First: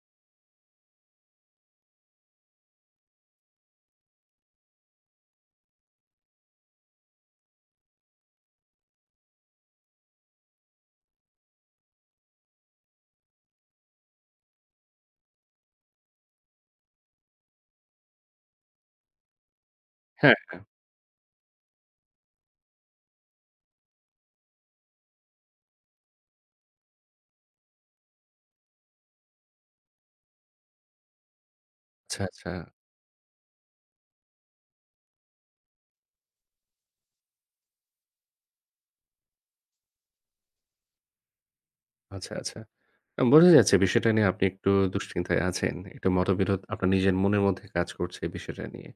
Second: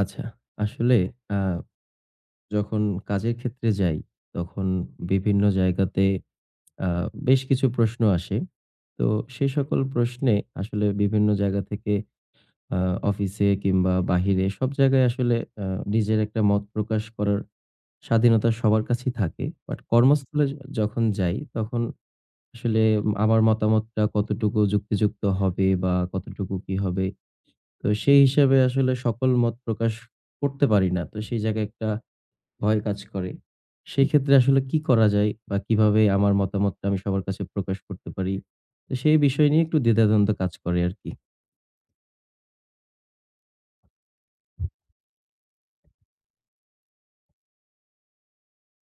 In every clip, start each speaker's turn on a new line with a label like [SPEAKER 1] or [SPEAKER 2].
[SPEAKER 1] আচ্ছা। আসলে আ যখন কাজের ক্ষেত্রে যাই, তখন বিভিন্ন জায়গাতে আ বেশ কিছু প্রশ্ন আসে। তো সে সকল প্রশ্নে আসলে বিভিন্ন জায়গা থেকে আ অফিসে কিংবা বাহিরে সব জায়গায় আসলে আ নিজের একটা মত প্রকাশ করার স্বাধীনতা সবার কাছেই থাকে। বাট
[SPEAKER 2] হ্যাঁ,
[SPEAKER 1] কর্মস্থলে যখন যাই, তখন আসলে আমার মতামতটা কতটুকু যুক্তিযুক্ত হবে বা কতটুকু কি হবে? তো সেই হিসাবে আসলে সকল মত প্রকাশ করতে পারি না। তো সেই জায়গায় একটা
[SPEAKER 2] আচ্ছা, আচ্ছা,
[SPEAKER 1] ভয় কাজ করে। সেক্ষেত্রে আসলে কি করা যায় বা কিভাবে আমার মতামতটা আমি সবার কাছে প্রকাশ করতে পারি? তো সেই বিষয় নিয়ে একটু দ্বিধাদ্বন্দ্ব কাজ করে আরকি।
[SPEAKER 2] আচ্ছা, আচ্ছা। বোঝা যাচ্ছে বিষয়টা নিয়ে আপনি একটু দুশ্চিন্তায় আছেন। একটু মতবিরোধ আপনার নিজের মনের মধ্যে কাজ করছে এই বিষয়টা নিয়ে।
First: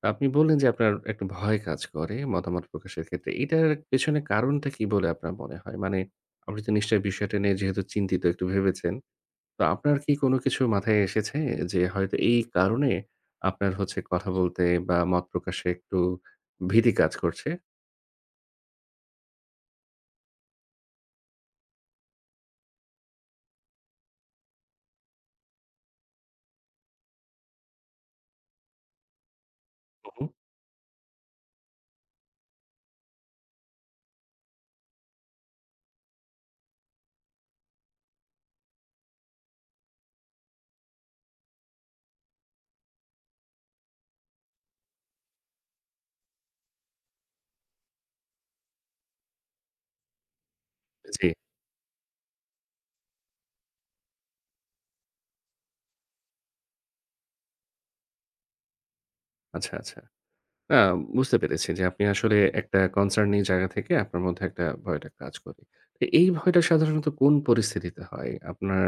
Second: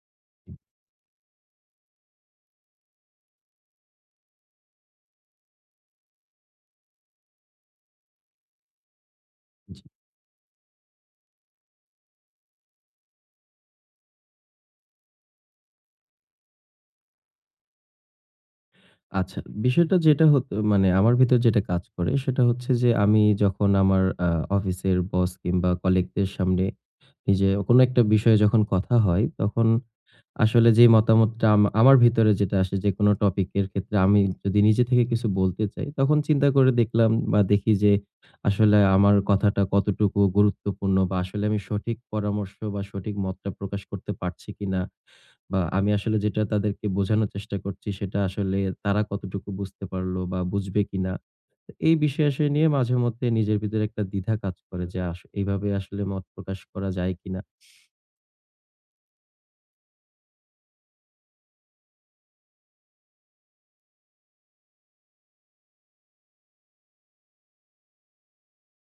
[SPEAKER 2] তো আপনি বললেন যে আপনার একটু ভয় কাজ করে মতামত প্রকাশের ক্ষেত্রে। এটার পেছনে কারণটা কি বলে আপনার মনে হয়? মানে আপনি তো নিশ্চয়ই বিষয়টা নিয়ে যেহেতু চিন্তিত একটু ভেবেছেন। তো
[SPEAKER 1] জি।
[SPEAKER 2] আপনার কি কোনো কিছু মাথায় এসেছে যে হয়তো এই কারণে আপনার হচ্ছে কথা বলতে বা মত প্রকাশে একটু ভীতি কাজ করছে?
[SPEAKER 1] আচ্ছা, বিষয়টা যেটা হতো মানে আমার ভিতর যেটা কাজ করে সেটা হচ্ছে যে আমি যখন আমার অফিসের বস কিংবা কলিগদের সামনে নিজে কোনো একটা বিষয়ে যখন কথা হয় তখন
[SPEAKER 2] হু, হু।
[SPEAKER 1] আসলে যেই মতামতটা আমার ভিতরে যেটা আসে যেকোনো টপিকের ক্ষেত্রে আমি যদি নিজে থেকে কিছু বলতে চাই, তখন চিন্তা করে দেখলাম বা দেখি যে আসলে আমার কথাটা কতটুকু গুরুত্বপূর্ণ বা আসলে আমি সঠিক পরামর্শ বা সঠিক মতটা প্রকাশ করতে পারছি কিনা? বা আমি আসলে যেটা তাদেরকে বোঝানোর চেষ্টা করছি সেটা আসলে তারা কতটুকু বুঝতে পারলো বা বুঝবে কিনা?
[SPEAKER 2] জি,
[SPEAKER 1] তো এই বিষয়-আশয় নিয়ে মাঝেমধ্যে নিজের ভিতরে একটা দ্বিধা কাজ করে যে এভাবে আসলে মত প্রকাশ করা যায় কিনা?
[SPEAKER 2] আচ্ছা, আচ্ছা। না, বুঝতে পেরেছি যে আপনি আসলে একটা কনসার্নিং জায়গা থেকে আপনার মধ্যে একটা ভয়টা কাজ করে। তো এই ভয়টা সাধারণত কোন পরিস্থিতিতে হয়? আপনার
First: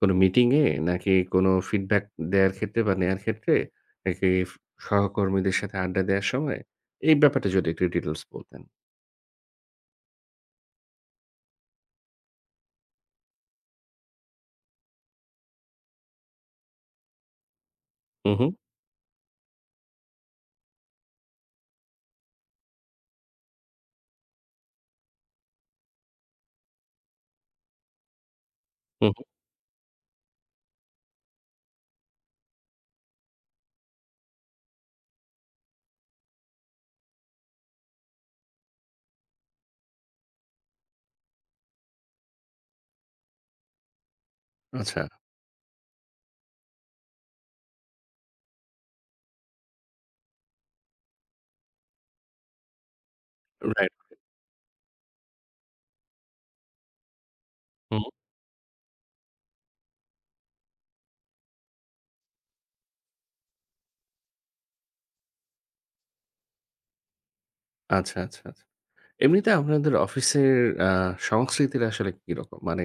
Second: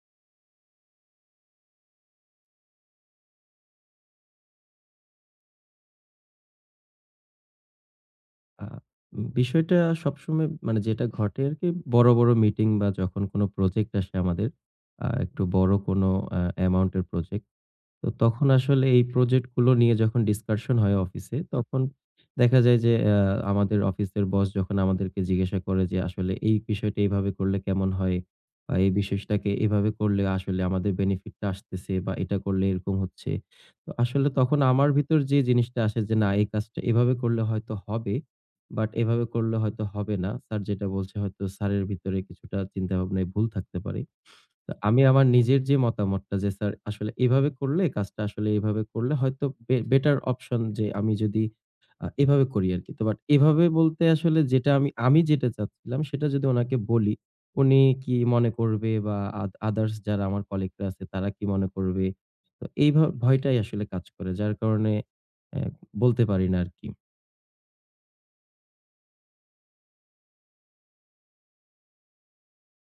[SPEAKER 2] কোনো মিটিংয়ে নাকি কোনো ফিডব্যাক দেওয়ার ক্ষেত্রে বা নেয়ার ক্ষেত্রে? নাকি ফ সহকর্মীদের সাথে আড্ডা দেওয়ার সময়? এই ব্যাপারটা যদি একটু ডিটেইলস বলতেন।
[SPEAKER 1] আ বিষয়টা সবসময় মানে যেটা ঘটে আরকি, বড়, বড় মিটিং বা যখন কোন প্রজেক্ট আসে আমাদের, একটু বড় কোনো অ্যামাউন্টের প্রজেক্ট। তো
[SPEAKER 2] হু, হু,
[SPEAKER 1] তখন আসলে এই প্রজেক্ট গুলো নিয়ে যখন ডিসকাশন হয় অফিসে, তখন দেখা যায় যে আমাদের অফিসের বস যখন আমাদেরকে জিজ্ঞাসা করে যে, আসলে এই বিষয়টা এভাবে করলে কেমন হয়? বা এই
[SPEAKER 2] হু, হু।
[SPEAKER 1] বিষয়টাকে এভাবে করলে আসলে আমাদের বেনিফিটটা আসতেছে, বা এটা করলে এরকম হচ্ছে। তো আসলে তখন আমার ভিতর যে জিনিসটা আসে যে, না এই কাজটা এভাবে করলে হয়তো হবে। বাট এভাবে করলে হয়তো হবে না। স্যার যেটা বলছে হয়তো স্যারের ভিতরে কিছুটা চিন্তাভাবনায় ভুল থাকতে পারে। তো আমি
[SPEAKER 2] আচ্ছা,
[SPEAKER 1] আমার নিজের যে মতামতটা, যে স্যার আসলে এভাবে করলে কাজটা, আসলে এভাবে করলে হয়তো বেটার অপশন, যে আমি যদি এভাবে করি আরকি। তো বাট এভাবে
[SPEAKER 2] রাইট।
[SPEAKER 1] বলতে আসলে যেটা আমি যেটা চাচ্ছিলাম সেটা যদি ওনাকে বলি, উনি
[SPEAKER 2] হু,
[SPEAKER 1] কি মনে করবে, বা আদার্স যারা আমার কলিগরা আছে তারা কি মনে করবে? তো এই ভয়টাই আসলে কাজ করে। যার কারণে অ্যা বলতে পারি না আরকি।
[SPEAKER 2] আচ্ছা, আচ্ছা, আচ্ছা। এমনিতে আপনাদের অফিসের আ সংস্কৃতিটা আসলে কিরকম? মানে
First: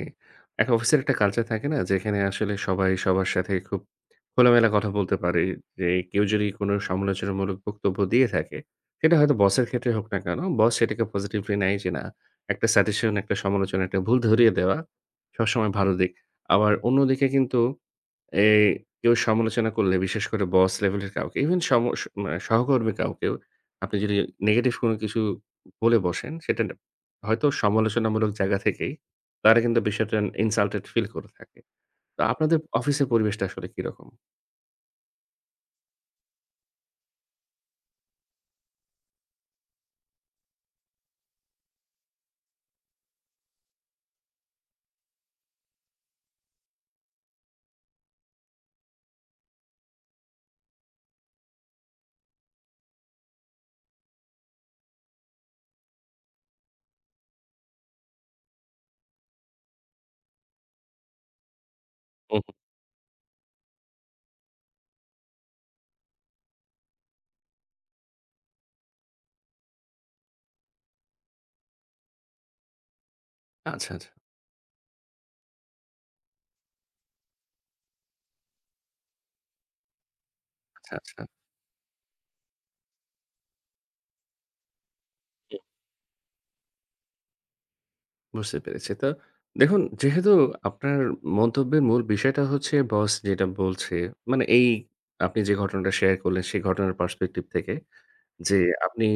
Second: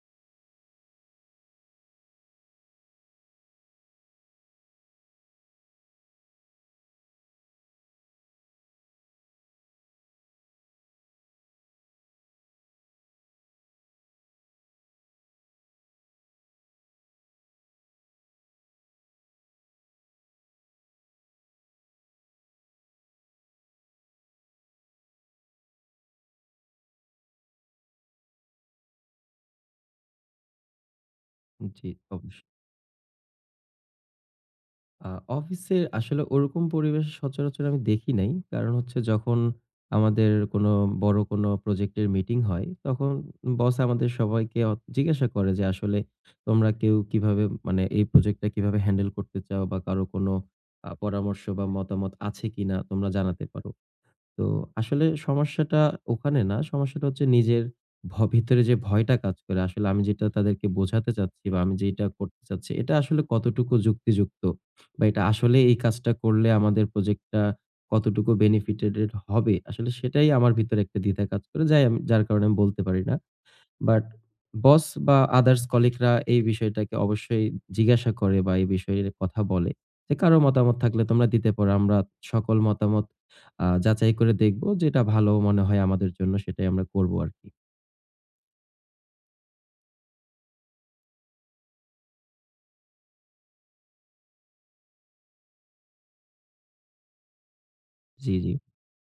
[SPEAKER 2] একটা অফিসের একটা কালচার থাকে না? যেখানে আসলে সবাই সবার সাথে খুব খোলামেলা কথা বলতে পারে। যে কেউ যদি কোনো সমালোচনামূলক বক্তব্য দিয়ে থাকে, সেটা হয়তো বসের ক্ষেত্রে হোক না কেন, বস সেটাকে পজিটিভলি নেয় যে না, একটা সাজেশন, একটা সমালোচনা, একটা ভুল ধরিয়ে দেওয়া সবসময় ভালো দিক। আবার অন্যদিকে কিন্তু এ কেউ সমালোচনা করলে বিশেষ করে বস লেভেলের কাউকে ইভেন সম স মানে সহকর্মী কাউকেও আপনি যদি নেগেটিভ কোনো কিছু বলে বসেন সেটা না হয়তো সমালোচনামূলক জায়গা থেকেই তারা কিন্তু বিষয়টা ইনসাল্টেড ফিল করে থাকে।
[SPEAKER 1] জি,
[SPEAKER 2] তো
[SPEAKER 1] অবশ্যই।
[SPEAKER 2] আপনাদের অফিসের পরিবেশটা আসলে কিরকম?
[SPEAKER 1] আ অফিসে আসলে ওরকম পরিবেশ সচরাচর আমি দেখি নাই। কারণ হচ্ছে, যখন আমাদের কোনো বড় কোনো প্রজেক্টের মিটিং হয়, তখন বস আমাদের সবাইকে জিজ্ঞাসা করে যে, "আসলে তোমরা কেউ কিভাবে, মানে এই প্রজেক্টটা কিভাবে হ্যান্ডেল করতে চাও, বা কারো কোনো পরামর্শ বা মতামত আছে কিনা তোমরা জানাতে পারো।" তো আসলে সমস্যাটা ওখানে না, সমস্যাটা হচ্ছে নিজের ভিতরে যে ভয়টা কাজ করে, আসলে আমি যেটা তাদেরকে বোঝাতে চাচ্ছি বা আমি যেটা
[SPEAKER 2] হু,
[SPEAKER 1] করতে
[SPEAKER 2] হু।
[SPEAKER 1] চাচ্ছি এটা আসলে কতটুকু যুক্তিযুক্ত, বা এটা আসলে এই কাজটা করলে আমাদের প্রজেক্টটা কতটুকু বেনিফিটেড হবে, আসলে সেটাই আমার ভিতরে একটা দ্বিধা কাজ করে যাই আমি, যার কারণে আমি বলতে পারি না।
[SPEAKER 2] আচ্ছা, আচ্ছা,
[SPEAKER 1] বাট বস বা আদার্স কলিগরা এই বিষয়টাকে অবশ্যই জিজ্ঞাসা করে বা এই বিষয়ে কথা বলে যে, "কারো মতামত
[SPEAKER 2] আচ্ছা,
[SPEAKER 1] থাকলে
[SPEAKER 2] আচ্ছা।
[SPEAKER 1] তোমরা দিতে পারো। আমরা সকল মতামত যাচাই করে দেখব। যেটা ভালো
[SPEAKER 2] হুম।
[SPEAKER 1] মনে হয় আমাদের জন্য সেটাই আমরা করব আরকি।"
[SPEAKER 2] বুঝতে পেরেছি। তো দেখুন যেহেতু আপনার মন্তব্যের মূল বিষয়টা হচ্ছে বস যেটা বলছে মানে এই আপনি যে ঘটনাটা শেয়ার করলেন সেই ঘটনার পার্সপেক্টিভ থেকে
[SPEAKER 1] জি, জি,
[SPEAKER 2] যে আপনি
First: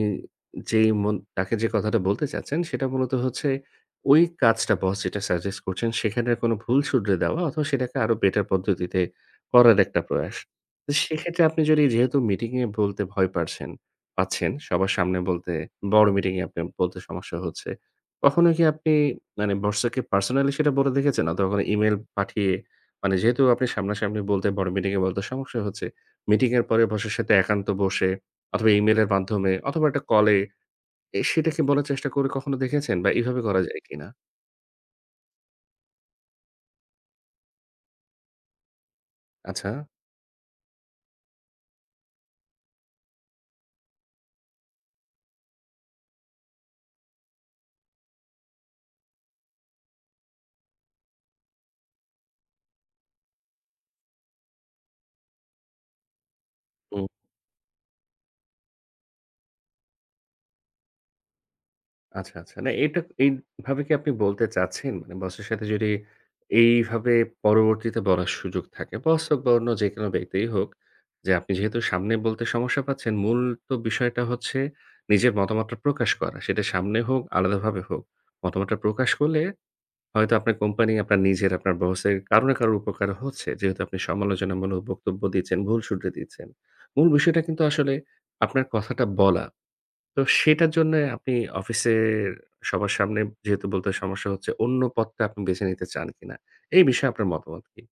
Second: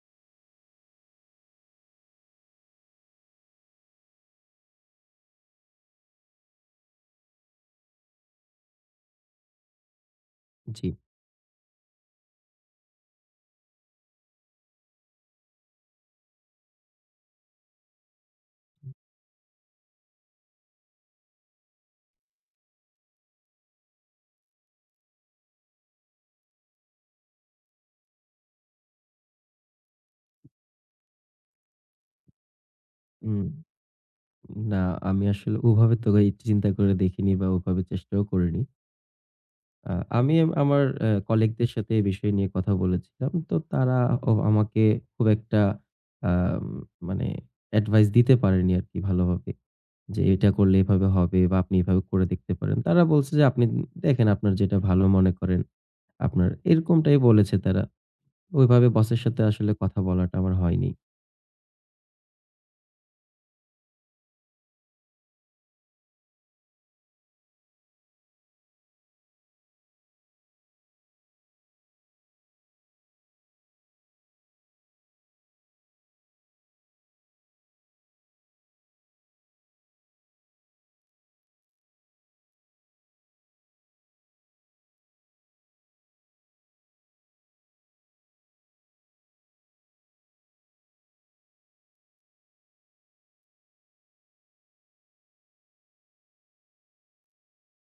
[SPEAKER 2] যেই মন তাকে যে কথাটা বলতে চাচ্ছেন সেটা মূলত হচ্ছে ওই কাজটা বস যেটা সাজেস্ট করছেন সেখানের কোনো ভুল শুধরে দেওয়া অথবা সেটাকে আরো বেটার পদ্ধতিতে করার একটা প্রয়াস।
[SPEAKER 1] জি।
[SPEAKER 2] তো সেক্ষেত্রে আপনি যদি যেহেতু মিটিংয়ে বলতে ভয় পারছেন পাচ্ছেন, সবার সামনে বলতে বড় মিটিংয়ে আপনি বলতে সমস্যা হচ্ছে। কখনো কি আপনি মানে বসকে পার্সোনালি সেটা বলে দেখেছেন? অথবা কোনো ইমেইল পাঠিয়ে মানে যেহেতু আপনি সামনাসামনি বলতে বড় মিটিংয়ে বলতে সমস্যা হচ্ছে, মিটিংয়ের পরে বসের সাথে একান্ত বসে অথবা ইমেইলের মাধ্যমে অথবা একটা কলে সেটা কি বলার চেষ্টা করে কখনো দেখেছেন? বা
[SPEAKER 1] উম
[SPEAKER 2] এভাবে করা যায় কিনা?
[SPEAKER 1] না, আমি আসলে ওভাবে তো এই চিন্তা করে দেখিনি বা ওভাবে চেষ্টাও করিনি।
[SPEAKER 2] আচ্ছা।
[SPEAKER 1] আ আমার কলিগদের সাথে এই বিষয় নিয়ে কথা বলেছিলাম। তো তারা ও আমাকে খুব একটা আম মানে অ্যাডভাইস দিতে পারেনি আরকি ভালোভাবে। যে এটা করলে এভাবে হবে বা আপনি এভাবে করে দেখতে পারেন। তারা বলছে যে, আপনি দেখেন আপনার যেটা ভালো মনে করেন, আপনার
[SPEAKER 2] হুম।
[SPEAKER 1] এরকমটাই বলেছে তারা। ওইভাবে বসের সাথে আসলে কথা বলাটা আমার হয়নি।
[SPEAKER 2] আচ্ছা, আচ্ছা। না এটা এইভাবে কি আপনি বলতে চাচ্ছেন? মানে বসের সাথে যদি এইভাবে পরবর্তীতে বলার সুযোগ থাকে, বস হোক বা অন্য যেকোনো ব্যক্তিই হোক, যে আপনি যেহেতু সামনে বলতে সমস্যা পাচ্ছেন, তো বিষয়টা হচ্ছে নিজের মতামতটা প্রকাশ করা। সেটা সামনে হোক, আলাদাভাবে হোক। মতামতটা প্রকাশ করলে হয়তো আপনার কোম্পানি, আপনার নিজের, আপনার বসের কারো না কারো উপকার হচ্ছে। যেহেতু আপনি সমালোচনামূলক বক্তব্য দিচ্ছেন, ভুল শুধরে দিচ্ছেন। মূল বিষয়টা কিন্তু আসলে আপনার কথাটা বলা। তো সেটার জন্য আপনি অফিসের সবার সামনে যেহেতু বলতে সমস্যা হচ্ছে, অন্য পথটা আপনি বেছে নিতে চান কিনা? এই বিষয়ে আপনার মতামত কি?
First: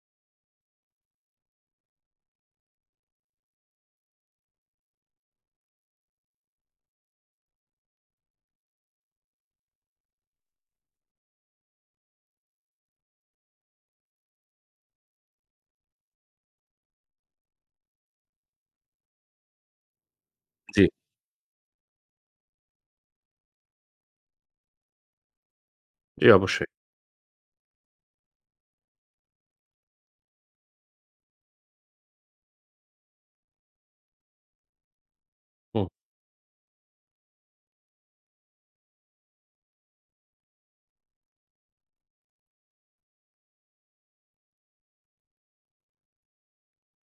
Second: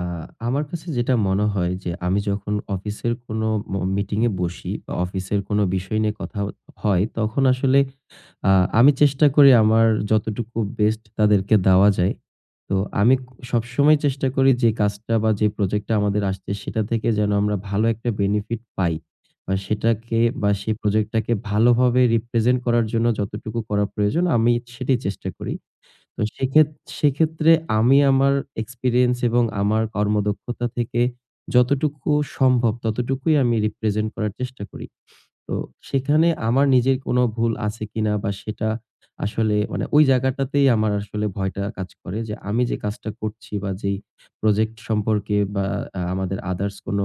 [SPEAKER 1] আ আমার কাছে যেটা মনে হয় যে আমি যখন অফিসের কোনো মিটিং এ বসি বা অফিসের কোনো বিষয় নিয়ে কথা হয় তখন আসলে আ আমি চেষ্টা করি আমার যতটুকু বেস্ট তাদেরকে দেওয়া যায়। তো আমি সবসময় চেষ্টা করি যে কাজটা বা যে প্রজেক্টটা আমাদের আসছে সেটা থেকে যেন আমরা ভালো একটা বেনিফিট পাই। বা সেটাকে বা সেই
[SPEAKER 2] জি,
[SPEAKER 1] প্রজেক্টটাকে ভালোভাবে রিপ্রেজেন্ট করার জন্য যতটুকু করা প্রয়োজন আমি সেটাই চেষ্টা করি। তো
[SPEAKER 2] জি অবশ্যই।
[SPEAKER 1] সেক্ষেত্রে আমি আমার এক্সপেরিয়েন্স এবং আমার কর্মদক্ষতা থেকে যতটুকু সম্ভব ততটুকুই আমি রিপ্রেজেন্ট করার চেষ্টা করি। তো
[SPEAKER 2] হুম,
[SPEAKER 1] সেখানে আমার নিজের কোনো ভুল আছে কিনা বা সেটা আসলে, মানে ওই জায়গাটাতেই আমার আসলে ভয়টা কাজ করে, যে আমি যে কাজটা করছি বা যেই প্রজেক্ট সম্পর্কে বা আমাদের আদার্স কোনো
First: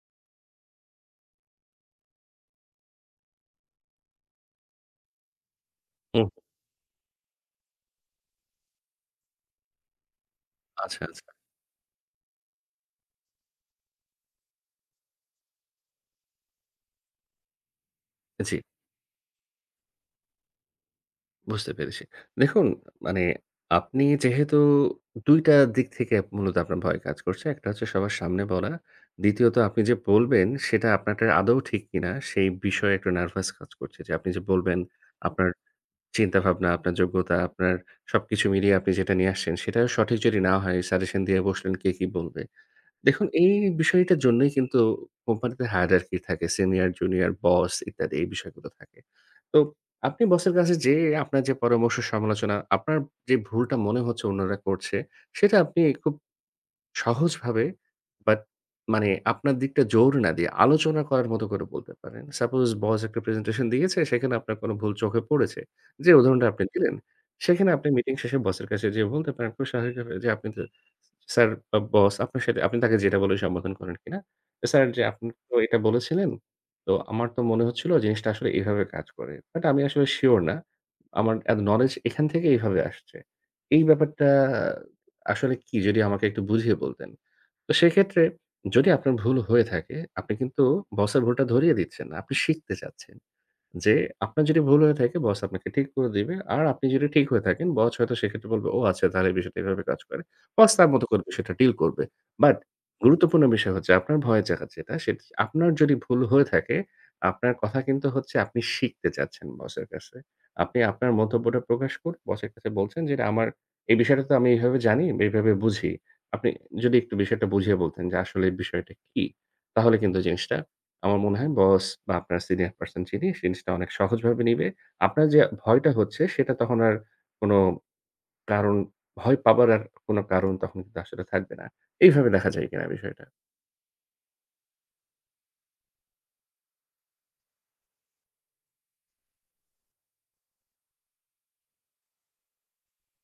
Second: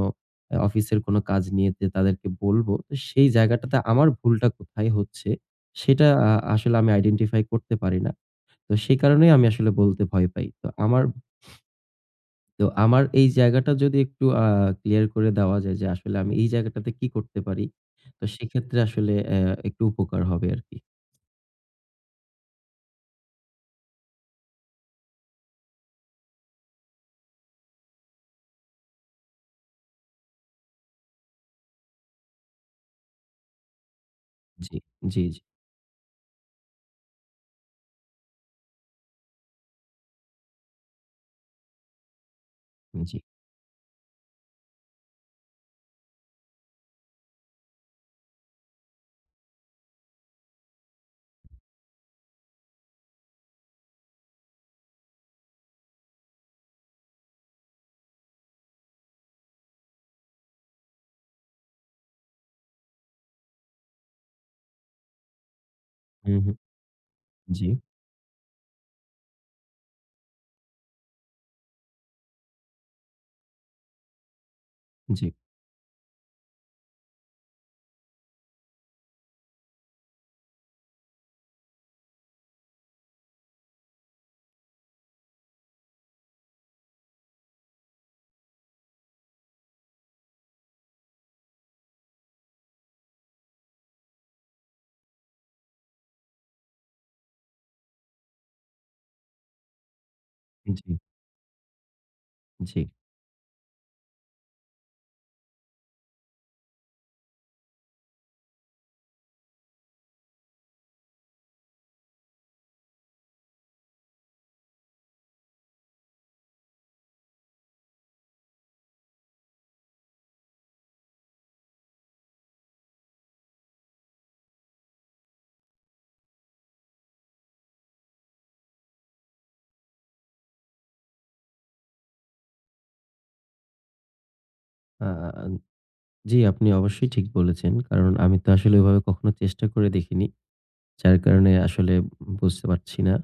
[SPEAKER 1] অফিসের কোনো কাজ নিয়ে যে তাদেরকে বলবো, তো সেই জায়গাটাতে আমার ভুলটা কোথায় হচ্ছে সেটা
[SPEAKER 2] হুম।
[SPEAKER 1] আসলে আমি আইডেন্টিফাই করতে পারি না। তো সেই কারণেই আমি আসলে বলতে ভয় পাই। তো
[SPEAKER 2] আচ্ছা,
[SPEAKER 1] আমার
[SPEAKER 2] আচ্ছা।
[SPEAKER 1] তো আমার এই জায়গাটা যদি একটু ক্লিয়ার করে দেওয়া যায় যে আসলে আমি এই জায়গাটাতে কি করতে পারি? তো
[SPEAKER 2] জি।
[SPEAKER 1] সেক্ষেত্রে আসলে একটু উপকার হবে আরকি।
[SPEAKER 2] বুঝতে পেরেছি। দেখুন মানে আপনি যেহেতু ২ টা দিক থেকে মূলত আপনার ভয় কাজ করছে। একটা হচ্ছে সবার সামনে বলা। দ্বিতীয়ত আপনি যে বলবেন সেটা আপনারটা আদৌ ঠিক কিনা সেই বিষয়ে একটু নার্ভাস কাজ করছে। যে আপনি যে
[SPEAKER 1] জি,
[SPEAKER 2] বলবেন
[SPEAKER 1] জি,
[SPEAKER 2] আপনার চিন্তাভাবনা, আপনার যোগ্যতা, আপনার সবকিছু মিলিয়ে আপনি যেটা নিয়ে আসছেন সেটাও সঠিক যদি না হয় সাজেশন দিয়ে বসলেন কে কি বলবে?
[SPEAKER 1] জি, জি।
[SPEAKER 2] দেখুন এই বিষয়টার জন্যই কিন্তু কোম্পানিতে হায়ারার্কি থাকে। সিনিয়র, জুনিয়র, বস ইত্যাদি এই বিষয়গুলো থাকে। তো আপনি বসের কাছে যেয়ে আপনার যে পরামর্শ সমালোচনা, আপনার যে ভুলটা মনে হচ্ছে অন্যরা করছে, সেটা আপনি খুব সহজভাবে বাট মানে আপনার দিকটা জোর না দিয়ে আলোচনা করার মতো করে বলতে পারেন। সাপোজ বস একটা প্রেজেন্টেশন দিয়েছে, সেখানে আপনার কোনো ভুল চোখে পড়েছে। যে
[SPEAKER 1] হুম,
[SPEAKER 2] উদাহরণটা
[SPEAKER 1] হুম।
[SPEAKER 2] আপনি দিলেন,
[SPEAKER 1] জি,
[SPEAKER 2] সেখানে আপনি মিটিং শেষে বসের কাছে যেয়ে বলতে পারেন খুব স্বাভাবিকভাবে যে আপনি তো স্যার বা বস আপনার সাথে আপনি তাকে যেটা বলে সম্বোধন করেন কিনা, "স্যার যে আপনি
[SPEAKER 1] জি,
[SPEAKER 2] তো এটা বলেছিলেন, তো আমার তো মনে হচ্ছিল জিনিসটা আসলে এভাবে কাজ করে। বাট আমি আসলে সিউর না। আমার এ নলেজ এখান থেকে এভাবে আসছে।" এই ব্যাপারটা আসলে কি? যদি আমাকে একটু বুঝিয়ে বলতেন। তো সেক্ষেত্রে যদি আপনার ভুল হয়ে থাকে, আপনি কিন্তু বসের ভুলটা ধরিয়ে দিচ্ছেন না। আপনি শিখতে চাচ্ছেন। যে আপনার যদি ভুল হয়ে থাকে বস আপনাকে ঠিক করে দিবে। আর আপনি যদি ঠিক হয়ে থাকেন বস হয়তো সেক্ষেত্রে বলবে, "ও আচ্ছা তাহলে এই বিষয়টা এভাবে কাজ করে।" বস
[SPEAKER 1] জি,
[SPEAKER 2] তার মতো করে বিষয়টা ডিল করবে। বাট
[SPEAKER 1] জি।
[SPEAKER 2] গুরুত্বপূর্ণ বিষয় হচ্ছে আপনার ভয়ের জায়গা যেটা সেটা আপনার যদি ভুল হয়ে থাকে, আপনার কথা কিন্তু হচ্ছে আপনি শিখতে চাচ্ছেন বসের কাছে। আপনি আপনার মন্তব্যটা প্রকাশ করে বসের কাছে বলছেন যে, "এটা আমার এই বিষয়টা তো আমি এইভাবে জানি বা এইভাবে বুঝি।" আপনি যদি একটু বিষয়টা বুঝিয়ে বলতেন যে আসলে এই বিষয়টা কি? তাহলে কিন্তু জিনিসটা আমার মনে হয় বস বা আপনার সিনিয়র পারসন যিনি, জিনিসটা অনেক সহজভাবে নিবে। আপনার যে ভয়টা হচ্ছে সেটা তখন আর কোনো কারণ ভয় পাবার আর কোনো কারণ তখন কিন্তু আসলে থাকবে না। এইভাবে দেখা যায় কিনা বিষয়টা?
[SPEAKER 1] আ জি, আপনি অবশ্যই ঠিক বলেছেন। কারণ আমি তো আসলে ওইভাবে কখনো চেষ্টা করে দেখিনি। যার কারণে আসলে বুঝতে পারছি না।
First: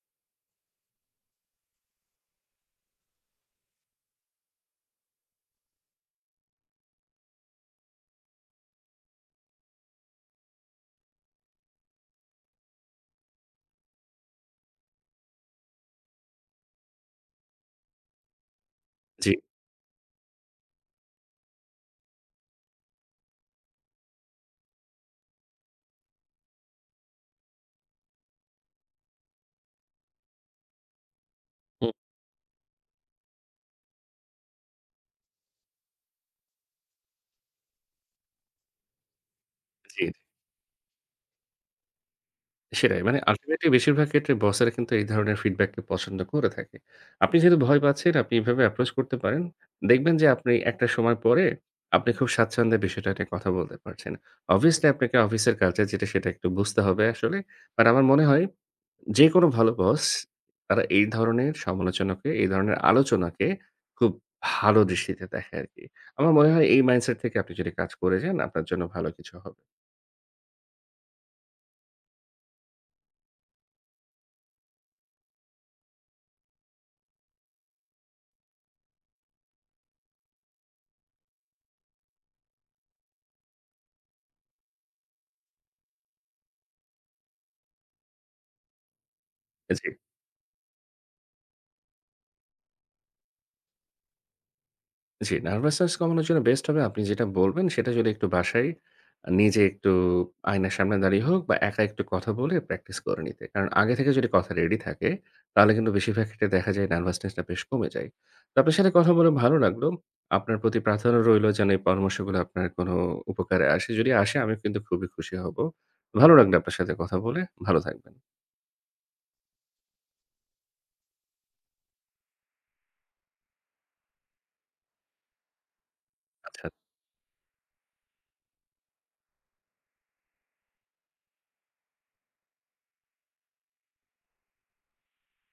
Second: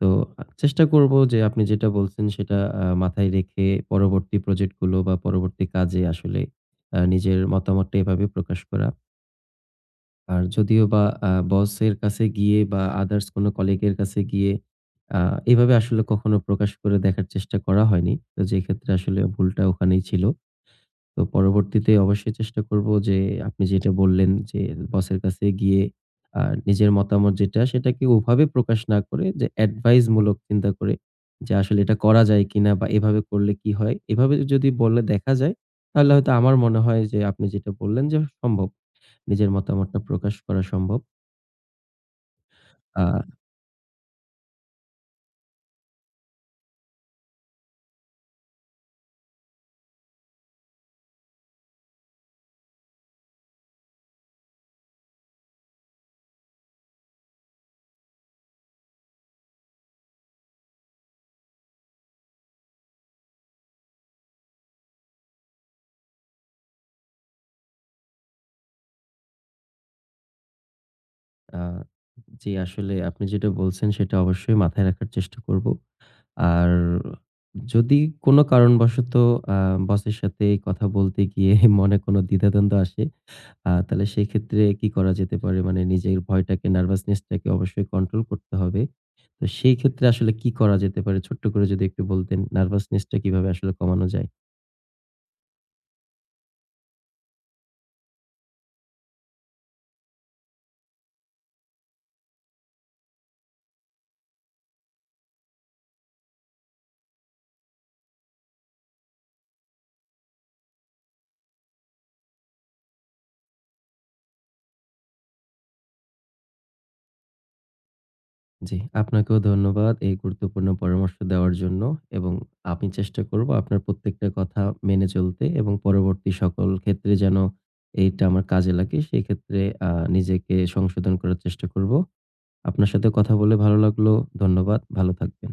[SPEAKER 1] তো চেষ্টা করব যে আপনি যেটা বলছেন সেটা মাথায় রেখে পরবর্তী প্রজেক্ট গুলো বা পরবর্তী কাজে আসলে নিজের মতামতটা এভাবে প্রকাশ করা। আর যদিও বা বসের কাছে গিয়ে বা আদার্স কোনো কলিগের কাছে গিয়ে আ এভাবে আসলে কখনো প্রকাশ করে দেখার চেষ্টা করা হয়নি। তো যেক্ষেত্রে আসলে
[SPEAKER 2] জি,
[SPEAKER 1] ভুলটা ওখানেই ছিল। তো পরবর্তীতে অবশ্যই চেষ্টা করব যে আপনি যেটা বললেন যে বসের কাছে গিয়ে আ নিজের মতামত যেটা সেটাকে ওভাবে প্রকাশ না করে, যে এডভাইস মূলক চিন্তা করে, যে আসলে
[SPEAKER 2] হুম,
[SPEAKER 1] এটা করা যায় কিনা বা এভাবে করলে কি হয়? এভাবে যদি বলে দেখা যায় তাহলে হয়তো আমার মনে হয় যে আপনি যেটা বললেন যে সম্ভব। নিজের মতামতটা
[SPEAKER 2] জি,
[SPEAKER 1] প্রকাশ করা সম্ভব।
[SPEAKER 2] সেটাই।
[SPEAKER 1] আ
[SPEAKER 2] মানে আল্টিমেটলি বেশিরভাগ ক্ষেত্রে বসেরা কিন্তু এই ধরনের ফিডব্যাককে পছন্দ করে থাকে। আপনি যেহেতু ভয় পাচ্ছেন আপনি এভাবে অ্যাপ্রোচ করতে পারেন। দেখবেন যে আপনি একটা সময় পরে আপনি খুব স্বাচ্ছন্দ্যে বিষয়টা নিয়ে কথা বলতে পারছেন। অবভিয়াসলি আপনাকে অফিসের কালচার যেটা সেটা একটু বুঝতে হবে আসলে। বাট আমার মনে হয় যেকোনো ভালো বস তারা এই ধরনের সমালোচনাকে, এই ধরনের আলোচনাকে খুব ভালো দৃষ্টিতে দেখে আরকি। আমার মনে হয় এই মাইন্ডসেট থেকে আপনি যদি কাজ করে যান, আপনার জন্য ভালো কিছু হবে।
[SPEAKER 1] আ জি, আসলে আপনি যেটা বলছেন সেটা অবশ্যই মাথায় রাখার চেষ্টা করব। আর যদি কোনো কারণবশত আ বসের সাথে কথা বলতে গিয়ে মনে কোনো দ্বিধাদ্বন্দ্ব আসে, তাহলে সেক্ষেত্রে কি করা যেতে পারে? মানে নিজের ভয়টাকে, নার্ভাসনেস টাকে অবশ্যই কন্ট্রোল করতে হবে। তো সেই
[SPEAKER 2] জি।
[SPEAKER 1] ক্ষেত্রে আসলে কি করা যেতে পারে? ছোট্ট করে যদি একটু বলতেন, নার্ভাসনেস টা কিভাবে আসলে কমানো যায়?
[SPEAKER 2] জি, নার্ভাসনেস কমানোর জন্য বেস্ট হবে আপনি যেটা বলবেন সেটা যদি একটু বাসায় নিজে একটু আয়নার সামনে দাঁড়িয়ে হোক বা একা একটু কথা বলে প্র্যাকটিস করে নিতে। কারণ আগে থেকে যদি কথা রেডি থাকে তাহলে কিন্তু বেশিরভাগ ক্ষেত্রে দেখা যায় নার্ভাসনেসটা বেশ কমে যায়। তো আপনার সাথে কথা বলে ভালো লাগলো। আপনার প্রতি প্রার্থনা রইলো যেন এই পরামর্শগুলো আপনার কোনো উপকারে আসে। যদি আসে আমি কিন্তু খুবই খুশি হব। ভালো লাগলো আপনার সাথে কথা বলে। ভালো থাকবেন।
[SPEAKER 1] জি, আপনাকেও ধন্যবাদ এই গুরুত্বপূর্ণ পরামর্শ দেওয়ার জন্য, এবং আমি চেষ্টা করব আপনার প্রত্যেকটা কথা মেনে চলতে, এবং পরবর্তী
[SPEAKER 2] আচ্ছা।
[SPEAKER 1] সকল ক্ষেত্রে যেন এইটা আমার কাজে লাগে, সেই ক্ষেত্রে নিজেকে সংশোধন করার চেষ্টা করব। আপনার সাথে কথা বলে ভালো লাগলো। ধন্যবাদ। ভালো থাকবেন।